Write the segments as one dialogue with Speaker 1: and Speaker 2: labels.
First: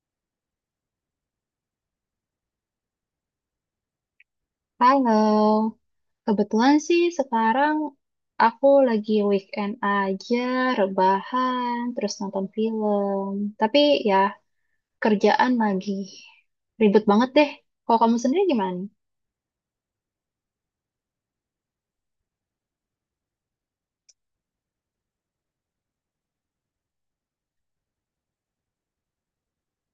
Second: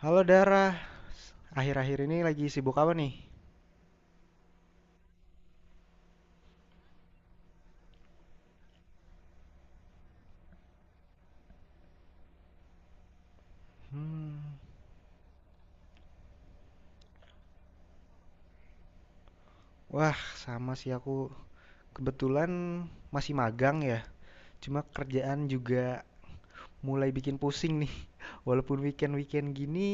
Speaker 1: Halo Dara, akhir-akhir ini lagi sibuk apa nih?
Speaker 2: Halo, kebetulan sih sekarang aku lagi weekend aja, rebahan, terus nonton film. Tapi ya
Speaker 1: Hmm,
Speaker 2: kerjaan lagi ribet banget deh. Kalau kamu sendiri gimana?
Speaker 1: Wah, sama sih aku. Kebetulan masih magang ya. Cuma kerjaan juga mulai bikin pusing nih. Walaupun weekend-weekend gini,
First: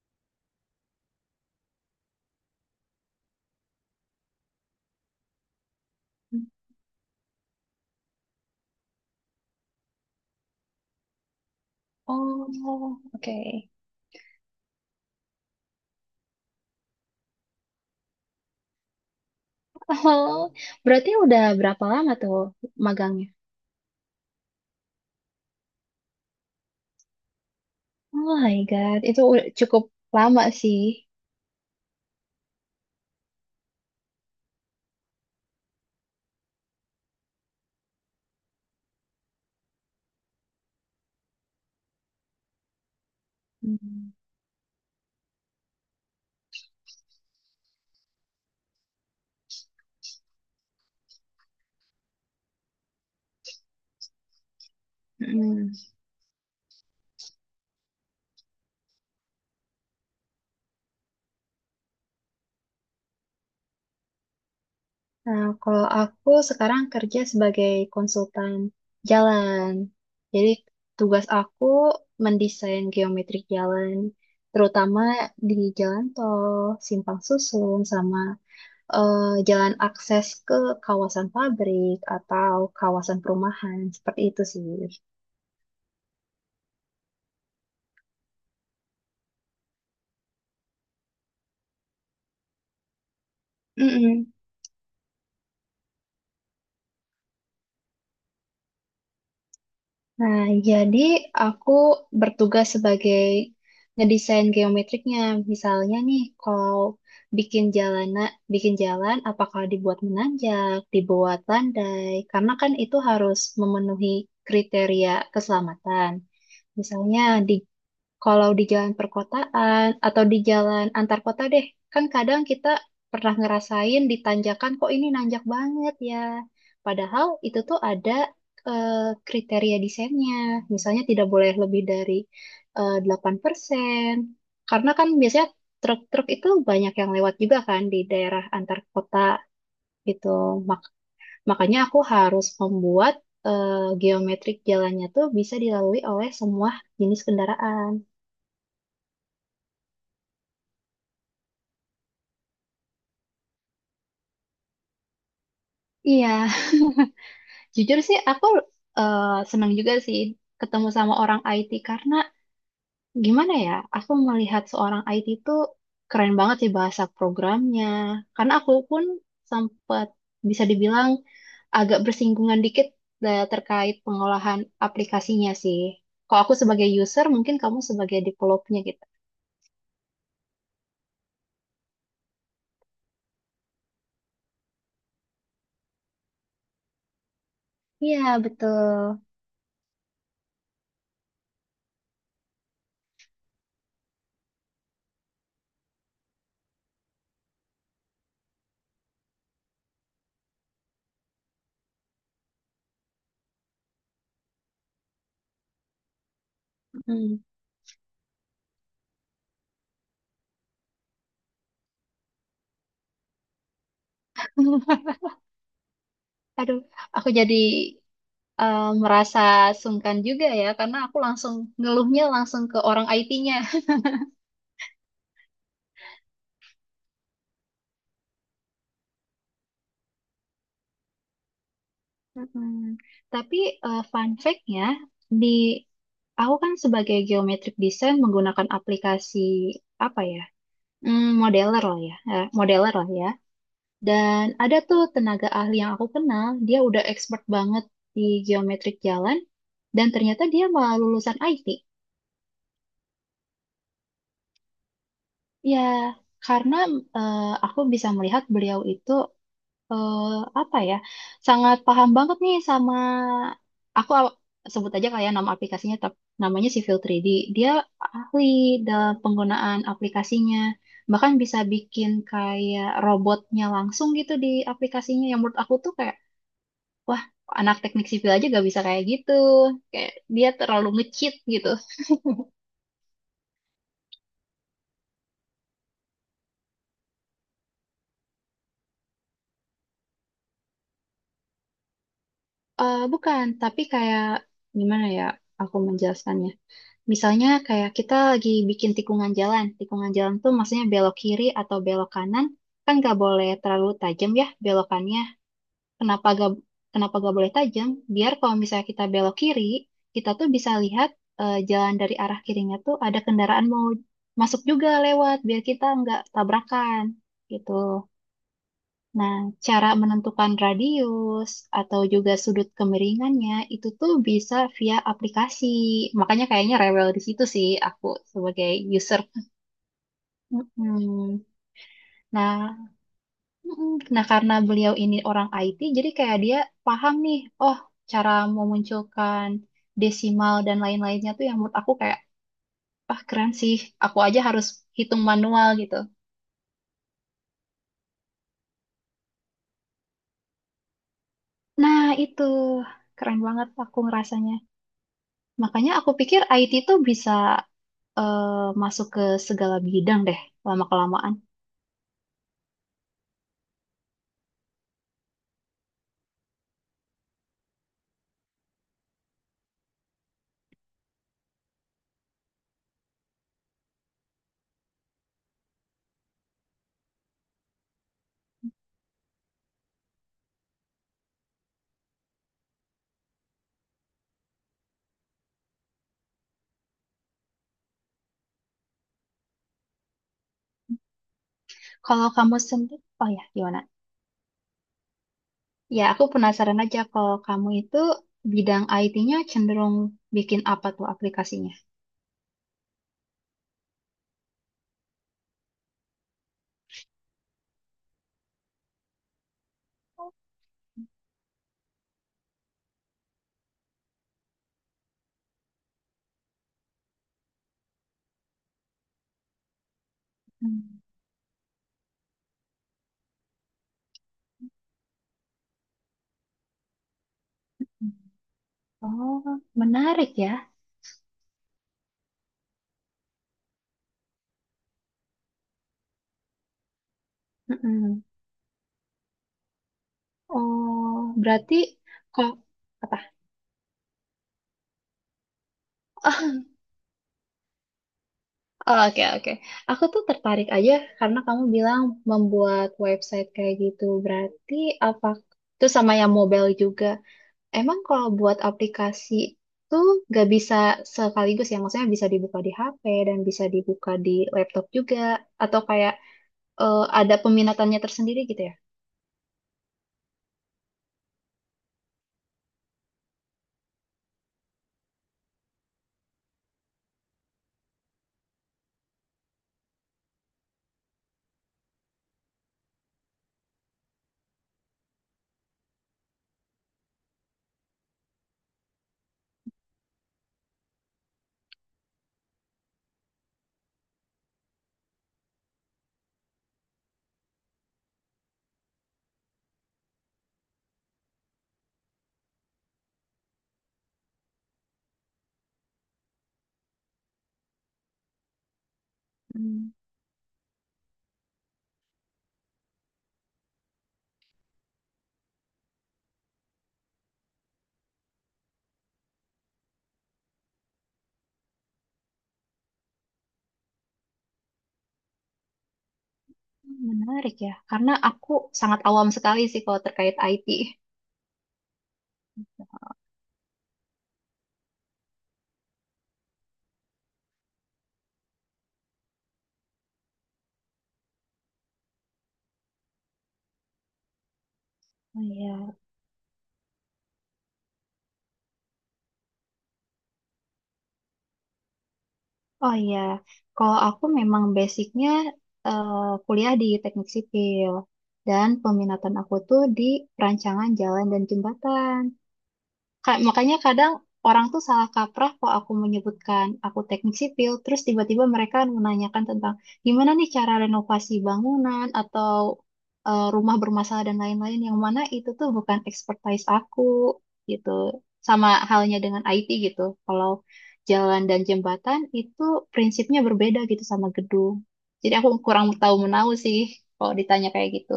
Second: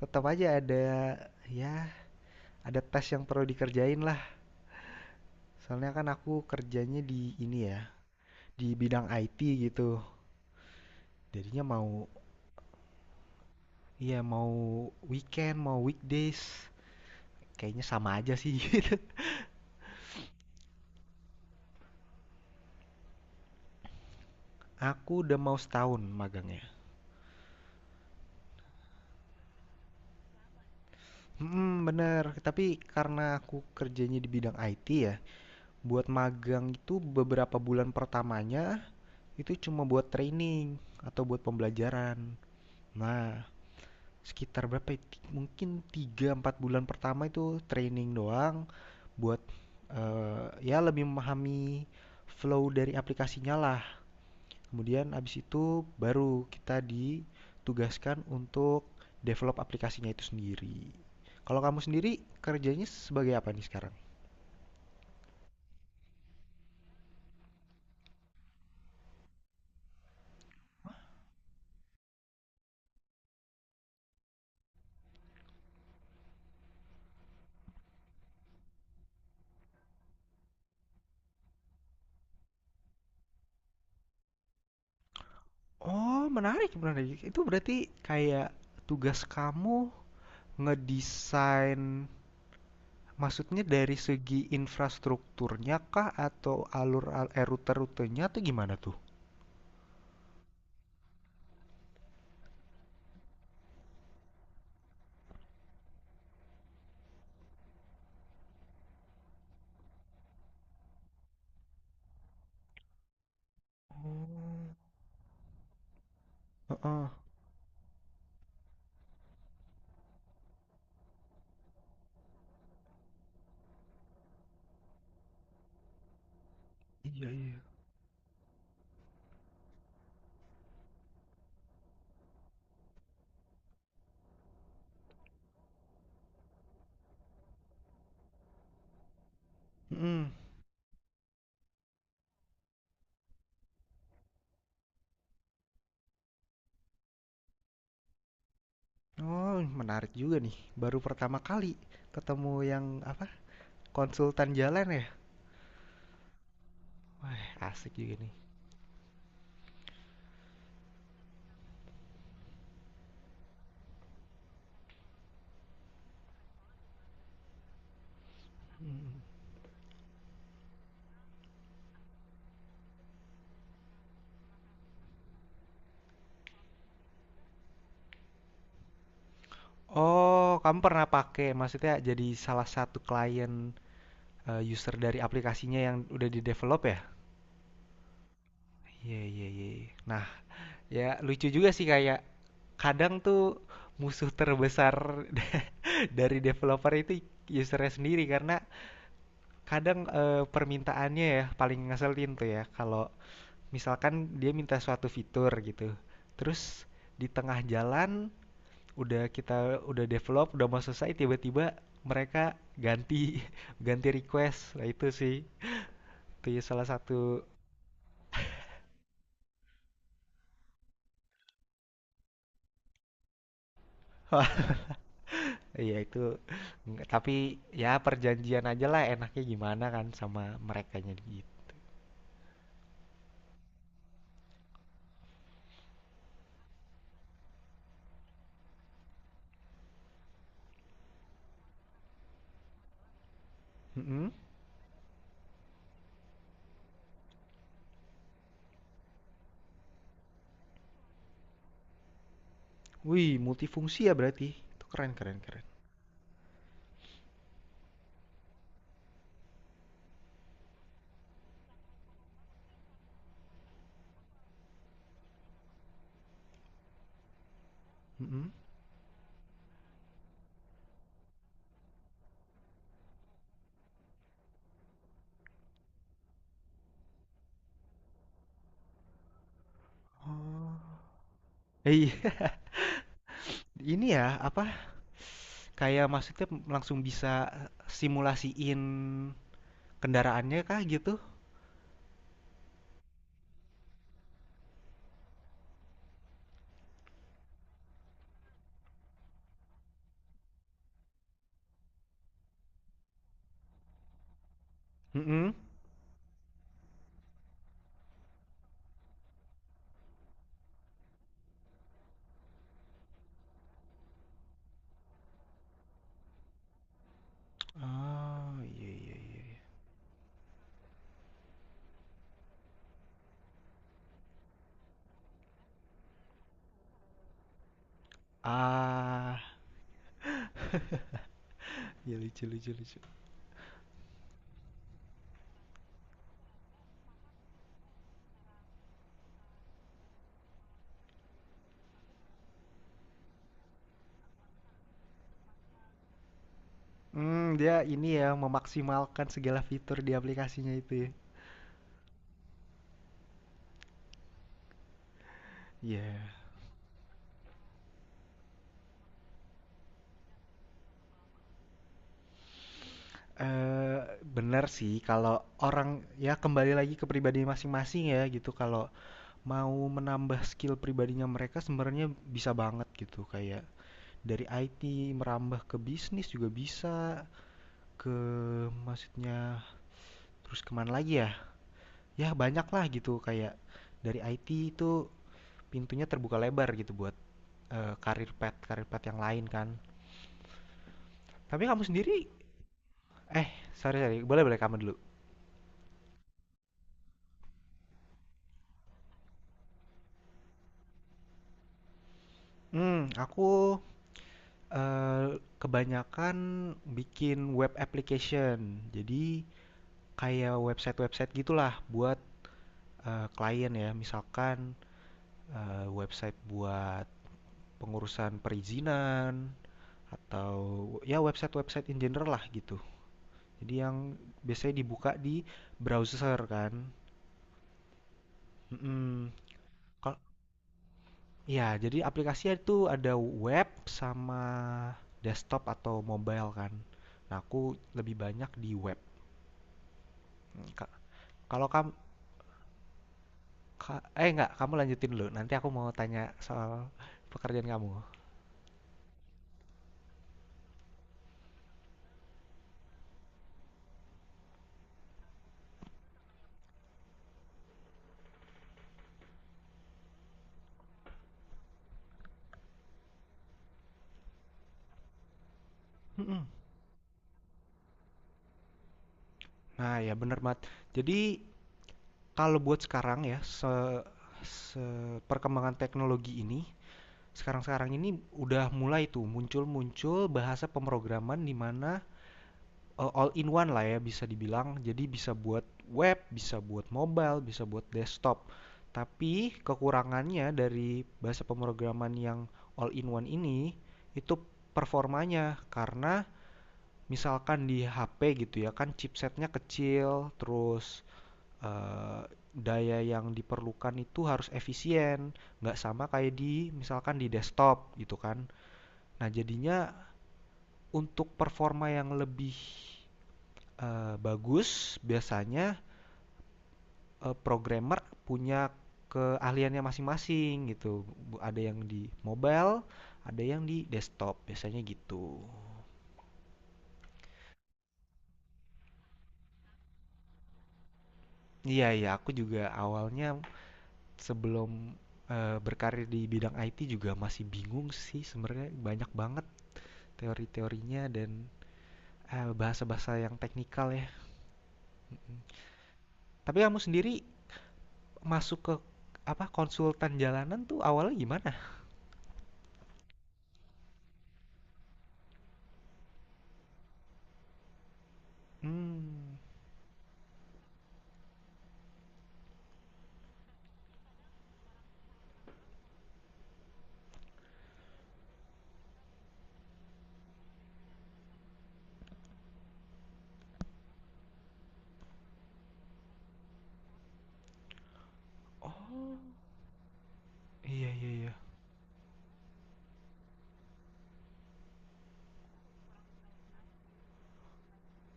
Speaker 1: tetap aja ada, ya, ada tes yang perlu dikerjain lah. Soalnya kan aku kerjanya di ini ya, di bidang IT gitu. Jadinya mau
Speaker 2: Oh, oke.
Speaker 1: iya mau weekend, mau weekdays, kayaknya sama aja sih. Gitu.
Speaker 2: Oh, berarti udah berapa lama tuh magangnya?
Speaker 1: Aku udah mau setahun magangnya.
Speaker 2: Oh my God, itu udah cukup lama sih.
Speaker 1: Mhm, bener. Tapi karena aku kerjanya di bidang IT ya, buat magang itu beberapa bulan pertamanya itu cuma buat training atau buat pembelajaran. Nah,
Speaker 2: Hmm.
Speaker 1: sekitar berapa ya? Mungkin tiga empat bulan pertama itu training doang buat ya lebih memahami flow dari aplikasinya lah. Kemudian habis itu
Speaker 2: Mm-mm.
Speaker 1: baru kita ditugaskan untuk develop aplikasinya itu sendiri. Kalau kamu sendiri kerjanya sebagai apa nih sekarang?
Speaker 2: Nah, kalau aku sekarang kerja sebagai konsultan jalan. Jadi tugas aku mendesain geometrik jalan, terutama di jalan tol, simpang susun, sama eh, jalan akses ke kawasan pabrik atau kawasan perumahan, seperti itu sih.
Speaker 1: Oh, menarik, menarik. Itu berarti kayak tugas kamu ngedesain maksudnya dari
Speaker 2: Mm-mm.
Speaker 1: segi infrastrukturnya kah atau alur, rute-rutenya atau gimana tuh?
Speaker 2: Nah, jadi aku bertugas sebagai ngedesain geometriknya. Misalnya nih, kalau bikin jalanan, bikin jalan, apakah dibuat menanjak, dibuat landai? Karena kan itu harus memenuhi
Speaker 1: Oh,
Speaker 2: kriteria keselamatan.
Speaker 1: heeh.
Speaker 2: Misalnya di kalau di jalan perkotaan atau di jalan antar kota deh, kan kadang kita pernah ngerasain di tanjakan kok ini nanjak banget ya. Padahal
Speaker 1: Iya, iya.
Speaker 2: itu tuh ada eh, kriteria desainnya. Misalnya tidak boleh lebih dari 8%. Karena kan biasanya truk-truk itu banyak yang lewat juga kan di daerah antar kota gitu.
Speaker 1: Mm-mm.
Speaker 2: Mak- makanya aku harus membuat eh, geometrik jalannya tuh bisa dilalui oleh semua jenis kendaraan.
Speaker 1: Oh, menarik juga nih. Baru pertama kali ketemu yang apa, konsultan jalan ya?
Speaker 2: Iya,
Speaker 1: Wah, asik
Speaker 2: jujur
Speaker 1: juga
Speaker 2: sih,
Speaker 1: nih.
Speaker 2: aku eh, senang juga sih ketemu sama orang IT karena gimana ya, aku melihat seorang IT itu keren banget sih bahasa programnya. Karena aku pun sempat bisa dibilang agak bersinggungan dikit terkait pengolahan aplikasinya sih. Kalau aku sebagai user, mungkin kamu sebagai developernya gitu.
Speaker 1: Oh, kamu pernah pakai maksudnya jadi salah satu klien, user dari aplikasinya yang udah di develop ya?
Speaker 2: Iya, betul.
Speaker 1: Iya, iya, iya, iya. Nah, ya lucu juga sih kayak kadang tuh musuh terbesar dari developer itu usernya sendiri karena kadang permintaannya ya paling ngeselin tuh ya kalau misalkan dia minta suatu fitur gitu terus di
Speaker 2: Mm.
Speaker 1: tengah jalan udah kita develop udah mau selesai tiba-tiba mereka ganti ganti request, nah itu sih itu ya
Speaker 2: Aduh,
Speaker 1: salah
Speaker 2: aku
Speaker 1: satu
Speaker 2: jadi merasa sungkan juga ya, karena aku langsung ngeluhnya langsung ke orang IT-nya.
Speaker 1: wah iya itu. Tapi ya perjanjian aja lah enaknya gimana kan sama merekanya gitu.
Speaker 2: Mm-mm. Tapi fun fact-nya, di aku kan sebagai geometric design menggunakan aplikasi apa ya, Modeler lah ya.
Speaker 1: Mm-mm.
Speaker 2: Dan ada tuh tenaga ahli yang aku kenal, dia udah expert banget di geometric jalan, dan ternyata dia malah lulusan IT.
Speaker 1: Wih, multifungsi ya berarti itu, keren keren keren.
Speaker 2: Ya, karena aku bisa melihat beliau itu eh, apa ya, sangat paham banget nih sama aku aw- sebut aja kayak nama aplikasinya namanya Civil 3D. Dia ahli
Speaker 1: Mm-mm.
Speaker 2: dalam penggunaan aplikasinya, bahkan bisa bikin kayak robotnya langsung gitu di aplikasinya, yang menurut aku tuh kayak wah, anak teknik sipil aja gak bisa kayak gitu, kayak dia
Speaker 1: Oh.
Speaker 2: terlalu nge-cheat gitu.
Speaker 1: Eh, iya. Ini ya apa kayak maksudnya langsung bisa simulasiin kendaraannya kah gitu?
Speaker 2: Bukan, tapi kayak gimana ya aku menjelaskannya. Misalnya kayak kita lagi bikin tikungan jalan. Tikungan jalan tuh maksudnya belok kiri atau belok kanan. Kan gak boleh terlalu tajam ya belokannya.
Speaker 1: Mm-mm.
Speaker 2: Kenapa gak, kenapa gak boleh tajam? Biar kalau misalnya kita belok kiri, kita tuh bisa lihat jalan dari arah kirinya tuh ada kendaraan mau masuk juga lewat. Biar kita nggak tabrakan gitu.
Speaker 1: Oh, iya iya
Speaker 2: Nah,
Speaker 1: iya.
Speaker 2: cara menentukan radius atau juga sudut kemiringannya itu tuh bisa via aplikasi. Makanya kayaknya rewel di situ sih aku sebagai user.
Speaker 1: Ah,
Speaker 2: Mm-mm.
Speaker 1: ya lucu lucu
Speaker 2: Nah,
Speaker 1: lucu.
Speaker 2: mm-mm. Nah karena beliau ini orang IT, jadi kayak dia paham nih, oh cara memunculkan desimal dan lain-lainnya tuh yang menurut aku kayak, ah keren sih, aku aja harus hitung manual gitu.
Speaker 1: Hmm, dia ini ya memaksimalkan segala fitur di aplikasinya itu ya.
Speaker 2: Nah, itu keren banget aku ngerasanya. Makanya aku
Speaker 1: Iya.
Speaker 2: pikir IT tuh bisa masuk ke segala bidang deh lama-kelamaan.
Speaker 1: Eh, benar sih kalau orang ya kembali lagi ke pribadi masing-masing ya gitu. Kalau mau menambah skill pribadinya mereka sebenarnya bisa banget gitu kayak dari IT merambah ke bisnis juga bisa ke, maksudnya, terus kemana lagi ya? Ya banyak lah gitu kayak dari IT itu pintunya terbuka lebar gitu buat karir pet yang lain kan. Tapi kamu sendiri,
Speaker 2: Kalau kamu sendiri, oh ya
Speaker 1: eh,
Speaker 2: gimana?
Speaker 1: sorry sorry, boleh boleh kamu dulu.
Speaker 2: Ya aku penasaran aja kalau kamu itu bidang IT-nya cenderung bikin apa tuh aplikasinya?
Speaker 1: Aku, kebanyakan bikin web application. Jadi kayak website-website gitulah buat, klien ya. Misalkan, website buat pengurusan perizinan atau
Speaker 2: Hmm.
Speaker 1: ya website-website in general lah gitu. Jadi yang biasanya dibuka di browser kan, mhm.
Speaker 2: Oh,
Speaker 1: Kalau,
Speaker 2: menarik ya.
Speaker 1: ya, jadi aplikasinya itu ada web sama desktop atau mobile kan. Nah, aku lebih
Speaker 2: Mm-mm.
Speaker 1: banyak di web. Ka-
Speaker 2: Oh,
Speaker 1: Kalau
Speaker 2: berarti
Speaker 1: kamu
Speaker 2: kok apa?
Speaker 1: eh enggak, kamu lanjutin dulu. Nanti aku mau tanya
Speaker 2: Oh,
Speaker 1: soal pekerjaan kamu.
Speaker 2: oke, oke. Aku tuh tertarik aja karena kamu bilang membuat website kayak gitu. Berarti apa? Itu sama yang mobile juga. Emang kalau buat aplikasi tuh nggak bisa sekaligus ya, maksudnya bisa dibuka di HP dan bisa dibuka di laptop juga, atau kayak
Speaker 1: Mm-mm.
Speaker 2: ada peminatannya tersendiri gitu ya?
Speaker 1: Nah, ya bener banget. Jadi kalau buat sekarang ya, se, se- perkembangan teknologi ini, sekarang-sekarang ini udah mulai tuh muncul-muncul bahasa pemrograman di mana all in one lah ya bisa dibilang. Jadi bisa buat web, bisa buat mobile, bisa buat desktop. Tapi kekurangannya dari bahasa pemrograman yang all in one ini itu performanya karena misalkan di HP gitu ya kan chipsetnya kecil, terus eh, daya yang diperlukan itu harus efisien, nggak sama kayak di misalkan di desktop gitu kan. Nah jadinya
Speaker 2: Hmm,
Speaker 1: untuk performa yang lebih bagus, biasanya, programmer punya keahliannya masing-masing gitu. Ada yang di mobile, ada yang di desktop, biasanya gitu.
Speaker 2: menarik ya, karena aku sangat awam sekali sih kalau terkait IT.
Speaker 1: Iya iya, aku juga awalnya sebelum, berkarir di bidang IT juga masih bingung sih sebenarnya, banyak banget teori-teorinya dan, bahasa-bahasa yang teknikal ya.
Speaker 2: Oh iya,
Speaker 1: Tapi kamu sendiri masuk ke, apa, konsultan jalanan tuh awalnya gimana?
Speaker 2: oh iya. Kalau aku memang basicnya eh, kuliah di teknik sipil dan peminatan
Speaker 1: hmm
Speaker 2: aku tuh di perancangan jalan dan jembatan. Makanya kadang orang tuh salah kaprah kok aku menyebutkan aku teknik sipil, terus tiba-tiba mereka menanyakan tentang gimana nih cara renovasi bangunan atau rumah bermasalah dan lain-lain yang mana itu tuh bukan expertise aku gitu. Sama halnya
Speaker 1: oh,
Speaker 2: dengan IT gitu. Kalau
Speaker 1: iya iya iya.
Speaker 2: jalan dan jembatan itu prinsipnya berbeda gitu sama gedung. Jadi aku kurang tahu menahu sih kalau ditanya kayak gitu.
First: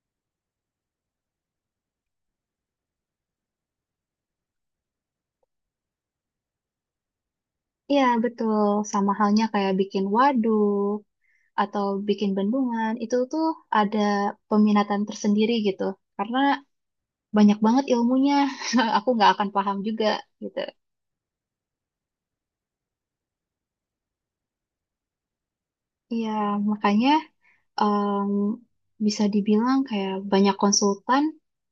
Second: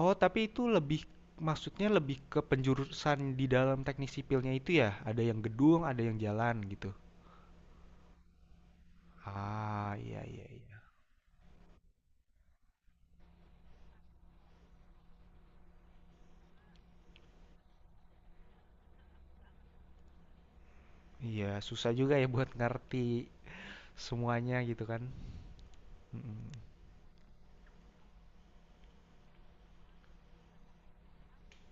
Speaker 1: Oh, tapi itu lebih maksudnya lebih ke penjurusan di dalam teknik sipilnya itu ya? Ada yang gedung, ada yang jalan gitu.
Speaker 2: Iya, betul. Sama halnya kayak
Speaker 1: Ah,
Speaker 2: bikin
Speaker 1: iya iya iya.
Speaker 2: waduk, atau bikin bendungan itu tuh ada peminatan tersendiri gitu karena banyak banget ilmunya. Aku nggak akan paham juga gitu.
Speaker 1: Iya, susah juga ya buat ngerti semuanya gitu kan.
Speaker 2: Iya,
Speaker 1: Mm-mm.
Speaker 2: makanya em, bisa dibilang kayak banyak konsultan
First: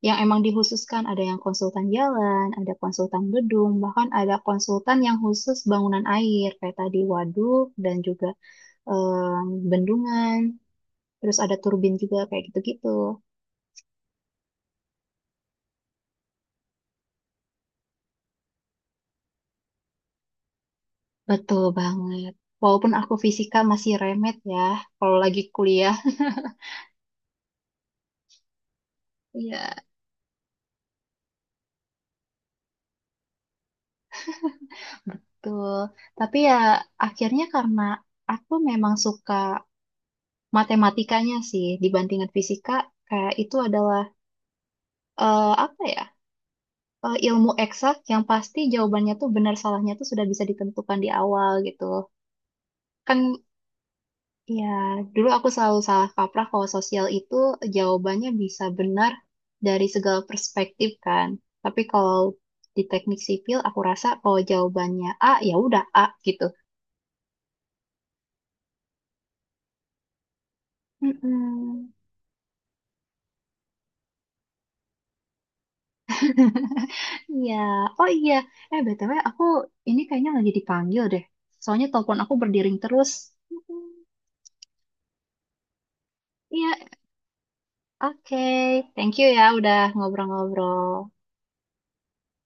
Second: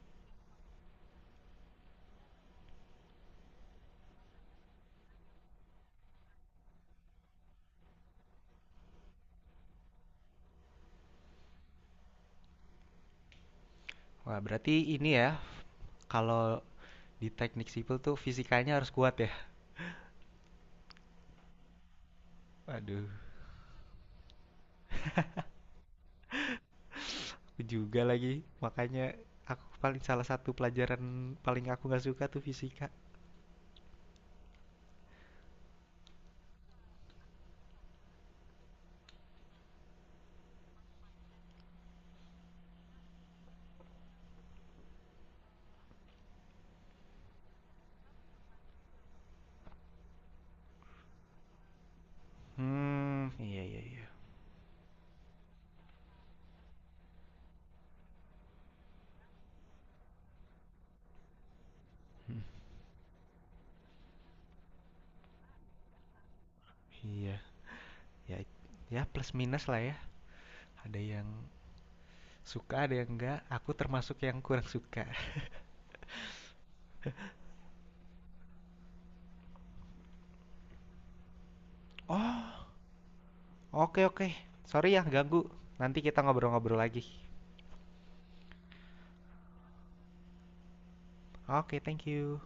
Speaker 2: yang emang dikhususkan, ada yang konsultan jalan, ada konsultan gedung, bahkan ada konsultan yang khusus bangunan air kayak tadi waduk dan juga bendungan, terus ada turbin juga kayak gitu-gitu.
Speaker 1: Wah, berarti ini ya kalau di teknik sipil tuh fisikanya harus kuat ya.
Speaker 2: Betul banget. Walaupun
Speaker 1: Waduh,
Speaker 2: aku fisika masih remet ya, kalau lagi kuliah.
Speaker 1: aku juga lagi. Makanya aku
Speaker 2: Iya,
Speaker 1: paling salah satu pelajaran paling aku nggak suka tuh fisika.
Speaker 2: betul. Tapi ya akhirnya karena aku memang suka matematikanya sih dibandingkan fisika, kayak itu adalah apa ya? Ilmu eksak yang pasti jawabannya tuh benar salahnya tuh sudah bisa ditentukan di awal gitu.
Speaker 1: Hmm,
Speaker 2: Kan
Speaker 1: iya iya iya.
Speaker 2: Ya, dulu aku selalu salah kaprah kalau sosial itu jawabannya bisa benar dari segala perspektif kan. Tapi kalau di teknik sipil aku rasa kalau jawabannya A ya udah A gitu.
Speaker 1: Iya, ya ya plus minus lah ya. Ada yang
Speaker 2: Mm-mm.
Speaker 1: suka ada yang enggak, aku termasuk yang kurang suka.
Speaker 2: Iya, oh iya. Eh, BTW aku ini kayaknya lagi dipanggil deh. Soalnya telepon aku
Speaker 1: Oh,
Speaker 2: berdering terus. Mm-mm.
Speaker 1: oke oke. Sorry ya ganggu. Nanti kita ngobrol-ngobrol
Speaker 2: Iya,
Speaker 1: lagi.
Speaker 2: oke. Thank you ya udah ngobrol-ngobrol.
Speaker 1: Oke, thank you.